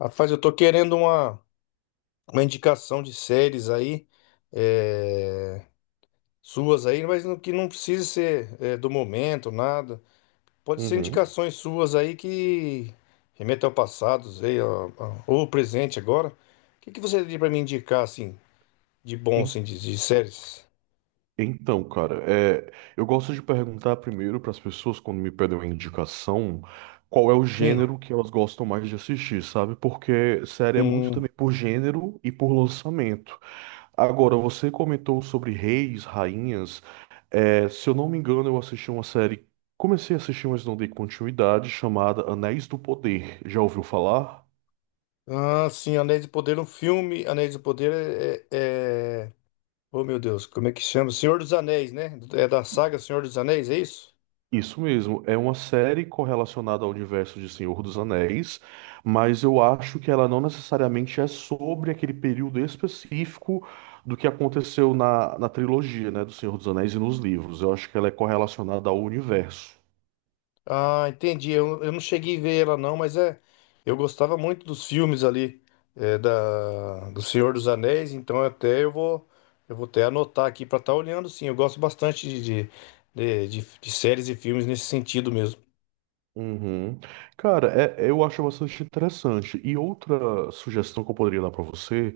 Rapaz, eu tô querendo uma indicação de séries aí, eh, suas aí, mas que não precisa ser do momento, nada. Pode ser Uhum. indicações suas aí que remetam ao passado, sei, ó, ó, ou ao presente agora. O que que você teria pra me indicar, assim, de bom, En- assim, de séries? Então, cara, é, eu gosto de perguntar primeiro para as pessoas quando me pedem uma indicação qual é o Sim. gênero que elas gostam mais de assistir, sabe? Porque série é muito Hum. também por gênero e por lançamento. Agora, você comentou sobre reis, rainhas. É, se eu não me engano, eu assisti uma série, comecei a assistir, mas não dei continuidade, chamada Anéis do Poder. Já ouviu falar? Ah, sim, Anéis do Poder, um filme. Anéis do Poder é. Oh, meu Deus, como é que chama? Senhor dos Anéis, né? É da saga Senhor dos Anéis, é isso? Isso mesmo, é uma série correlacionada ao universo de Senhor dos Anéis, mas eu acho que ela não necessariamente é sobre aquele período específico do que aconteceu na trilogia, né, do Senhor dos Anéis e nos livros. Eu acho que ela é correlacionada ao universo. Ah, entendi. Eu não cheguei a ver ela não, mas é, eu gostava muito dos filmes ali é, da do Senhor dos Anéis, então até eu vou até anotar aqui pra estar olhando, sim. Eu gosto bastante de séries e filmes nesse sentido mesmo. Uhum. Cara, eu acho bastante interessante. E outra sugestão que eu poderia dar pra você,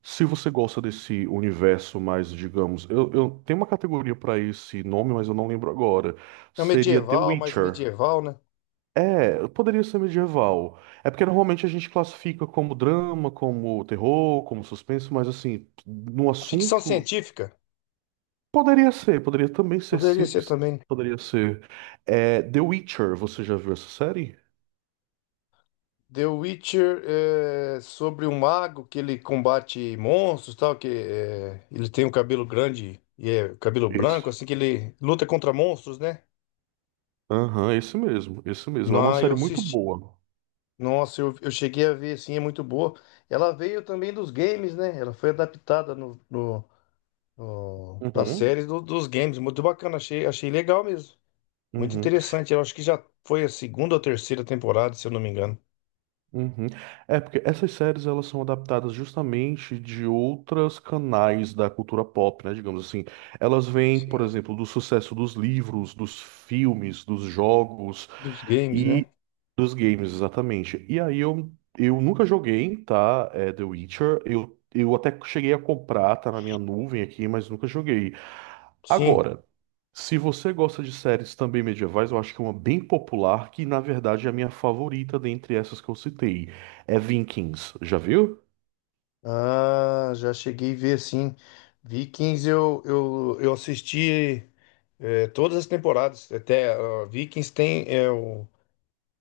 se você gosta desse universo mais, digamos, eu tenho uma categoria pra esse nome, mas eu não lembro agora. É um Seria The medieval, mais Witcher. medieval, né? É, poderia ser medieval. É porque normalmente a gente classifica como drama, como terror, como suspense, mas assim, no Ficção assunto, científica poderia ser, poderia também ser, poderia sim, ser também. poderia ser. É, The Witcher, você já viu essa série? The Witcher é sobre um mago que ele combate monstros, e tal, que é, ele tem um cabelo grande e é cabelo Esse. branco, assim que ele luta contra monstros, né? Aham, esse mesmo, esse mesmo. É uma Não, eu série muito assisti. boa. Nossa, eu cheguei a ver, assim, é muito boa. Ela veio também dos games, né? Ela foi adaptada no, no, no, pra Uhum, série dos games. Muito bacana, achei, achei legal mesmo. Muito uhum. interessante. Eu acho que já foi a segunda ou terceira temporada, se eu não me engano. Uhum. É, porque essas séries elas são adaptadas justamente de outros canais da cultura pop, né? Digamos assim. Elas vêm, por Sim. exemplo, do sucesso dos livros, dos filmes, dos jogos Dos games, e né? dos games, exatamente. E aí eu nunca joguei, tá? É, The Witcher. Eu até cheguei a comprar, tá na minha nuvem aqui, mas nunca joguei. Sim. Agora, se você gosta de séries também medievais, eu acho que é uma bem popular, que na verdade é a minha favorita dentre essas que eu citei, é Vikings. Já viu? Ah, já cheguei a ver sim. Vikings eu assisti todas as temporadas. Até ah, Vikings tem, é, o,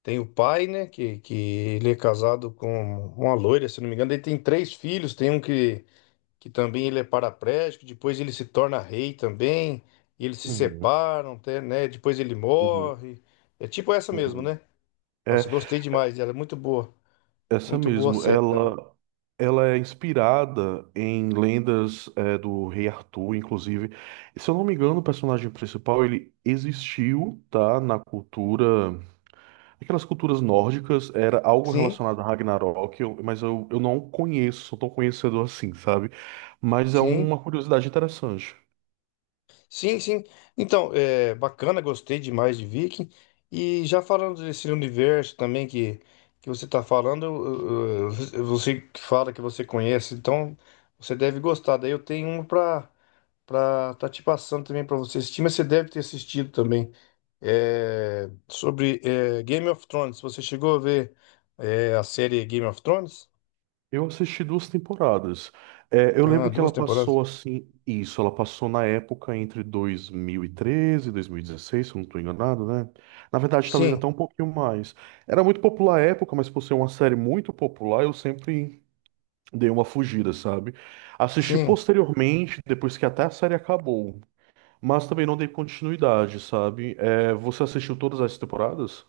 tem o pai, né? Que ele é casado com uma loira, se não me engano. Ele tem três filhos, tem um que também ele é paraplégico, depois ele se torna rei também, e eles se Uhum, separam, até, né? Depois ele uhum, morre. É tipo essa mesmo, uhum. né? É Nossa, gostei demais, ela é muito boa. essa Muito boa a mesmo. série também. Ela é inspirada em lendas é, do rei Arthur, inclusive. Se eu não me engano, o personagem principal ele existiu, tá, na cultura. Aquelas culturas nórdicas era algo Sim, relacionado a Ragnarok, mas eu não conheço, sou tão conhecedor assim, sabe? Mas é sim. uma curiosidade interessante. Sim, sim. Então, é bacana, gostei demais de Viking. E já falando desse universo também que você está falando, você que fala que você conhece, então você deve gostar. Daí eu tenho um para tá te passando também para você assistir, mas você deve ter assistido também. É, sobre é, Game of Thrones. Você chegou a ver é, a série Game of Thrones? Eu assisti duas temporadas. É, eu Ah, lembro que duas ela temporadas. passou assim, isso, ela passou na época entre dois mil e 2016, se eu não estou enganado, né? Na verdade, talvez Sim, até um pouquinho mais. Era muito popular à época, mas por ser uma série muito popular, eu sempre dei uma fugida, sabe? Assisti sim. posteriormente, depois que até a série acabou. Mas também não dei continuidade, sabe? É, você assistiu todas as temporadas?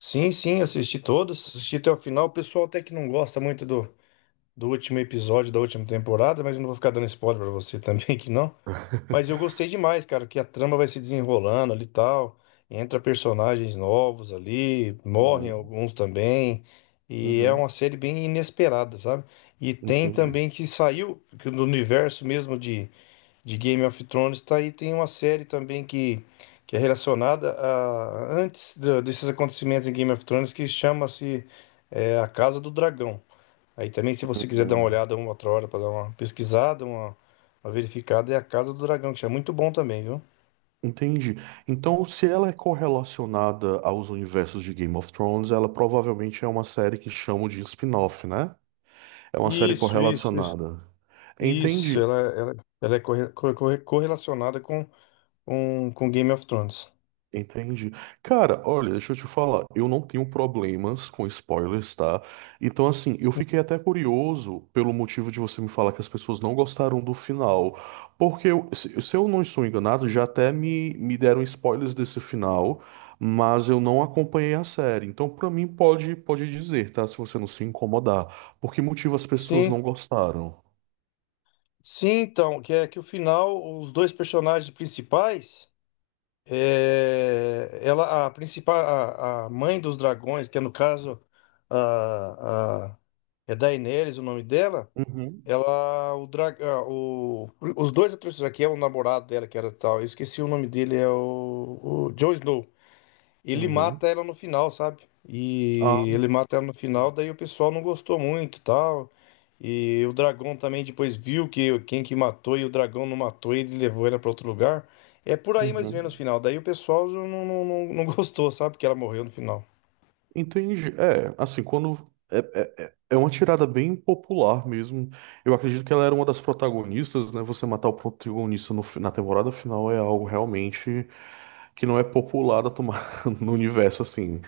Sim, sim, assisti todos, assisti até o final. O pessoal até que não gosta muito do, do último episódio da última temporada, mas eu não vou ficar dando spoiler pra você também que não. Mas eu gostei demais, cara, que a trama vai se desenrolando ali e tal. Entra personagens novos ali, morrem Uhum, alguns também. E é uma uhum, série bem inesperada, sabe? E tem entendi. também que saiu que do universo mesmo de Game of Thrones tá aí. Tem uma série também que é relacionada a desses acontecimentos em Game of Thrones que chama-se é, A Casa do Dragão. Aí também, se você quiser dar uma Uhum. olhada uma outra hora para dar uma pesquisada, uma verificada, é A Casa do Dragão, que é muito bom também, viu? Entendi. Então, se ela é correlacionada aos universos de Game of Thrones, ela provavelmente é uma série que chamam de spin-off, né? É uma série Isso, isso, isso. correlacionada. Isso, Entendi. Ela é correlacionada com Game of Thrones. Entendi. Cara, olha, deixa eu te falar, eu não tenho problemas com spoilers, tá? Então, assim, eu fiquei até curioso pelo motivo de você me falar que as pessoas não gostaram do final. Porque, se eu não estou enganado, já até me deram spoilers desse final, mas eu não acompanhei a série. Então, pra mim, pode, pode dizer, tá? Se você não se incomodar. Por que motivo as pessoas Sim, não gostaram? sim, então, que é que o final, os dois personagens principais. É, ela, a principal, a mãe dos dragões, que é no caso a, a, é Daenerys o nome dela, Uhum, ela, o, dra, a- o, os dois atores, que é o namorado dela, que era tal, eu esqueci o nome dele, é o Jon Snow. Ele uhum. mata ela no final, sabe? Ah, E ele mata ela no final, daí o pessoal não gostou muito, e tal. E o dragão também depois viu que quem que matou e o dragão não matou, ele levou ela pra outro lugar. É por aí mais ou menos o uhum. final. Daí o pessoal não gostou, sabe? Que ela morreu no final. Entendi. É, assim, quando. É uma tirada bem popular mesmo. Eu acredito que ela era uma das protagonistas, né? Você matar o protagonista no na temporada final é algo realmente que não é popular a tomar no universo, assim.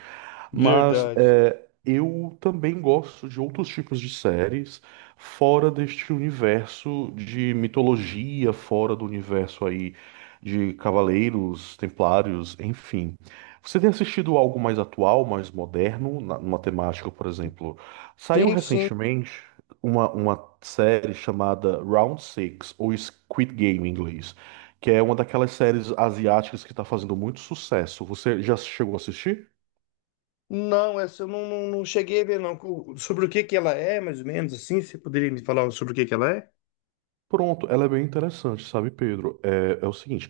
Mas Verdade. é, eu também gosto de outros tipos de séries fora deste universo de mitologia, fora do universo aí de cavaleiros, templários, enfim. Você tem assistido algo mais atual, mais moderno, na, numa temática, por exemplo? Saiu Sim, sim. recentemente uma série chamada Round Six ou Squid Game em inglês, que é uma daquelas séries asiáticas que está fazendo muito sucesso. Você já chegou a assistir? Não, essa eu não cheguei a ver, não. Sobre o que que ela é, mais ou menos, assim? Você poderia me falar sobre o que que ela é? Pronto, ela é bem interessante, sabe, Pedro? É, é o seguinte,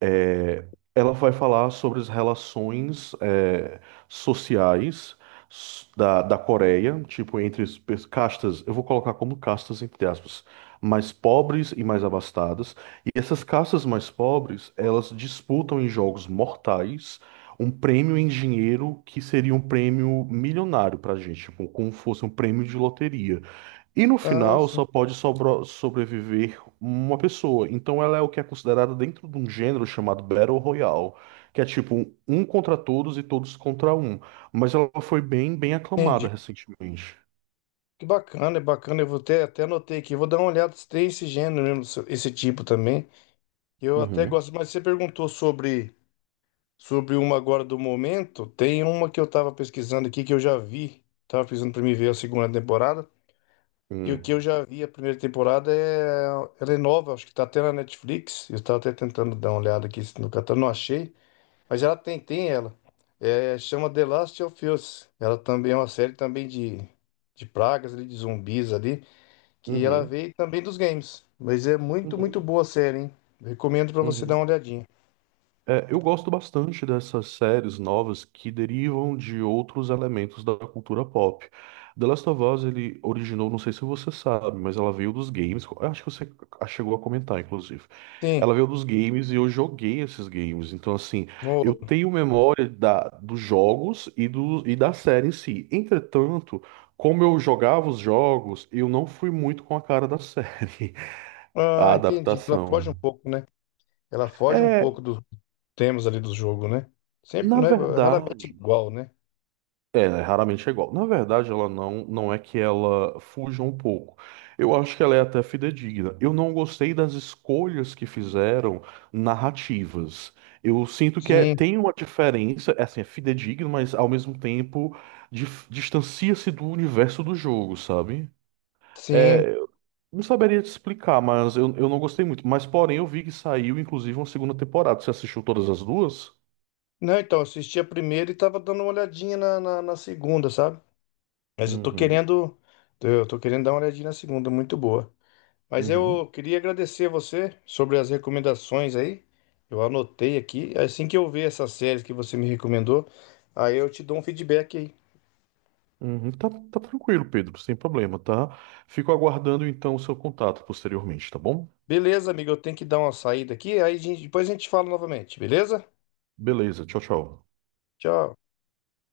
é, ela vai falar sobre as relações é, sociais da Coreia, tipo, entre as castas, eu vou colocar como castas, entre aspas, mais pobres e mais abastadas. E essas castas mais pobres, elas disputam em jogos mortais um prêmio em dinheiro que seria um prêmio milionário pra gente, tipo, como fosse um prêmio de loteria. E no Ah, final só sim. pode sobreviver uma pessoa. Então ela é o que é considerada dentro de um gênero chamado Battle Royale, que é tipo um contra todos e todos contra um. Mas ela foi bem, bem Entendi. aclamada recentemente. Que bacana, é bacana. Eu vou ter, até anotei aqui. Vou dar uma olhada se tem esse gênero mesmo, esse tipo também. Eu até Uhum. gosto, mas você perguntou sobre uma agora do momento. Tem uma que eu tava pesquisando aqui que eu já vi. Tava pesquisando pra mim ver a segunda temporada. E o que eu Uhum. já vi a primeira temporada é. Ela é nova, acho que tá até na Netflix. Eu tava até tentando dar uma olhada aqui no catálogo, não achei. Mas ela tem, tem ela. É, chama The Last of Us. Ela também é uma série também de pragas, ali, de zumbis ali que ela Uhum. veio também dos games. Mas é muito, muito Uhum. boa a série, hein? Recomendo pra você dar Uhum. uma olhadinha. É, eu gosto bastante dessas séries novas que derivam de outros elementos da cultura pop. The Last of Us, ele originou, não sei se você sabe, mas ela veio dos games. Eu acho que você chegou a comentar, inclusive. Sim. Ela veio dos games e eu joguei esses games. Então, assim, eu no- tenho memória da, dos jogos e, do, e da série em si. Entretanto, como eu jogava os jogos, eu não fui muito com a cara da série, a Ah, entendi. Ela foge adaptação. um pouco, né? Ela foge um É, pouco dos temas ali do jogo, né? Sempre, na né? Raramente verdade. igual, né? É, né, raramente é igual. Na verdade, ela não, não é que ela fuja um pouco. Eu acho que ela é até fidedigna. Eu não gostei das escolhas que fizeram narrativas. Eu sinto que Sim, tem uma diferença, é assim, é fidedigno, mas ao mesmo tempo distancia-se do universo do jogo, sabe? É, sim. eu não saberia te explicar, mas eu não gostei muito. Mas, porém, eu vi que saiu, inclusive, uma segunda temporada. Você assistiu todas as duas? Não, então, eu assisti a primeira e tava dando uma olhadinha na segunda, sabe? Mas eu tô Uhum, querendo. Eu tô querendo dar uma olhadinha na segunda, muito boa. Mas uhum. eu queria agradecer você sobre as recomendações aí. Eu anotei aqui. Assim que eu ver essas séries que você me recomendou, aí eu te dou um feedback aí. Uhum, tá, tá tranquilo, Pedro, sem problema, tá? Fico aguardando então o seu contato posteriormente, tá bom? Beleza, amigo? Eu tenho que dar uma saída aqui. Depois a gente fala novamente, beleza? Beleza, tchau, tchau. Tchau.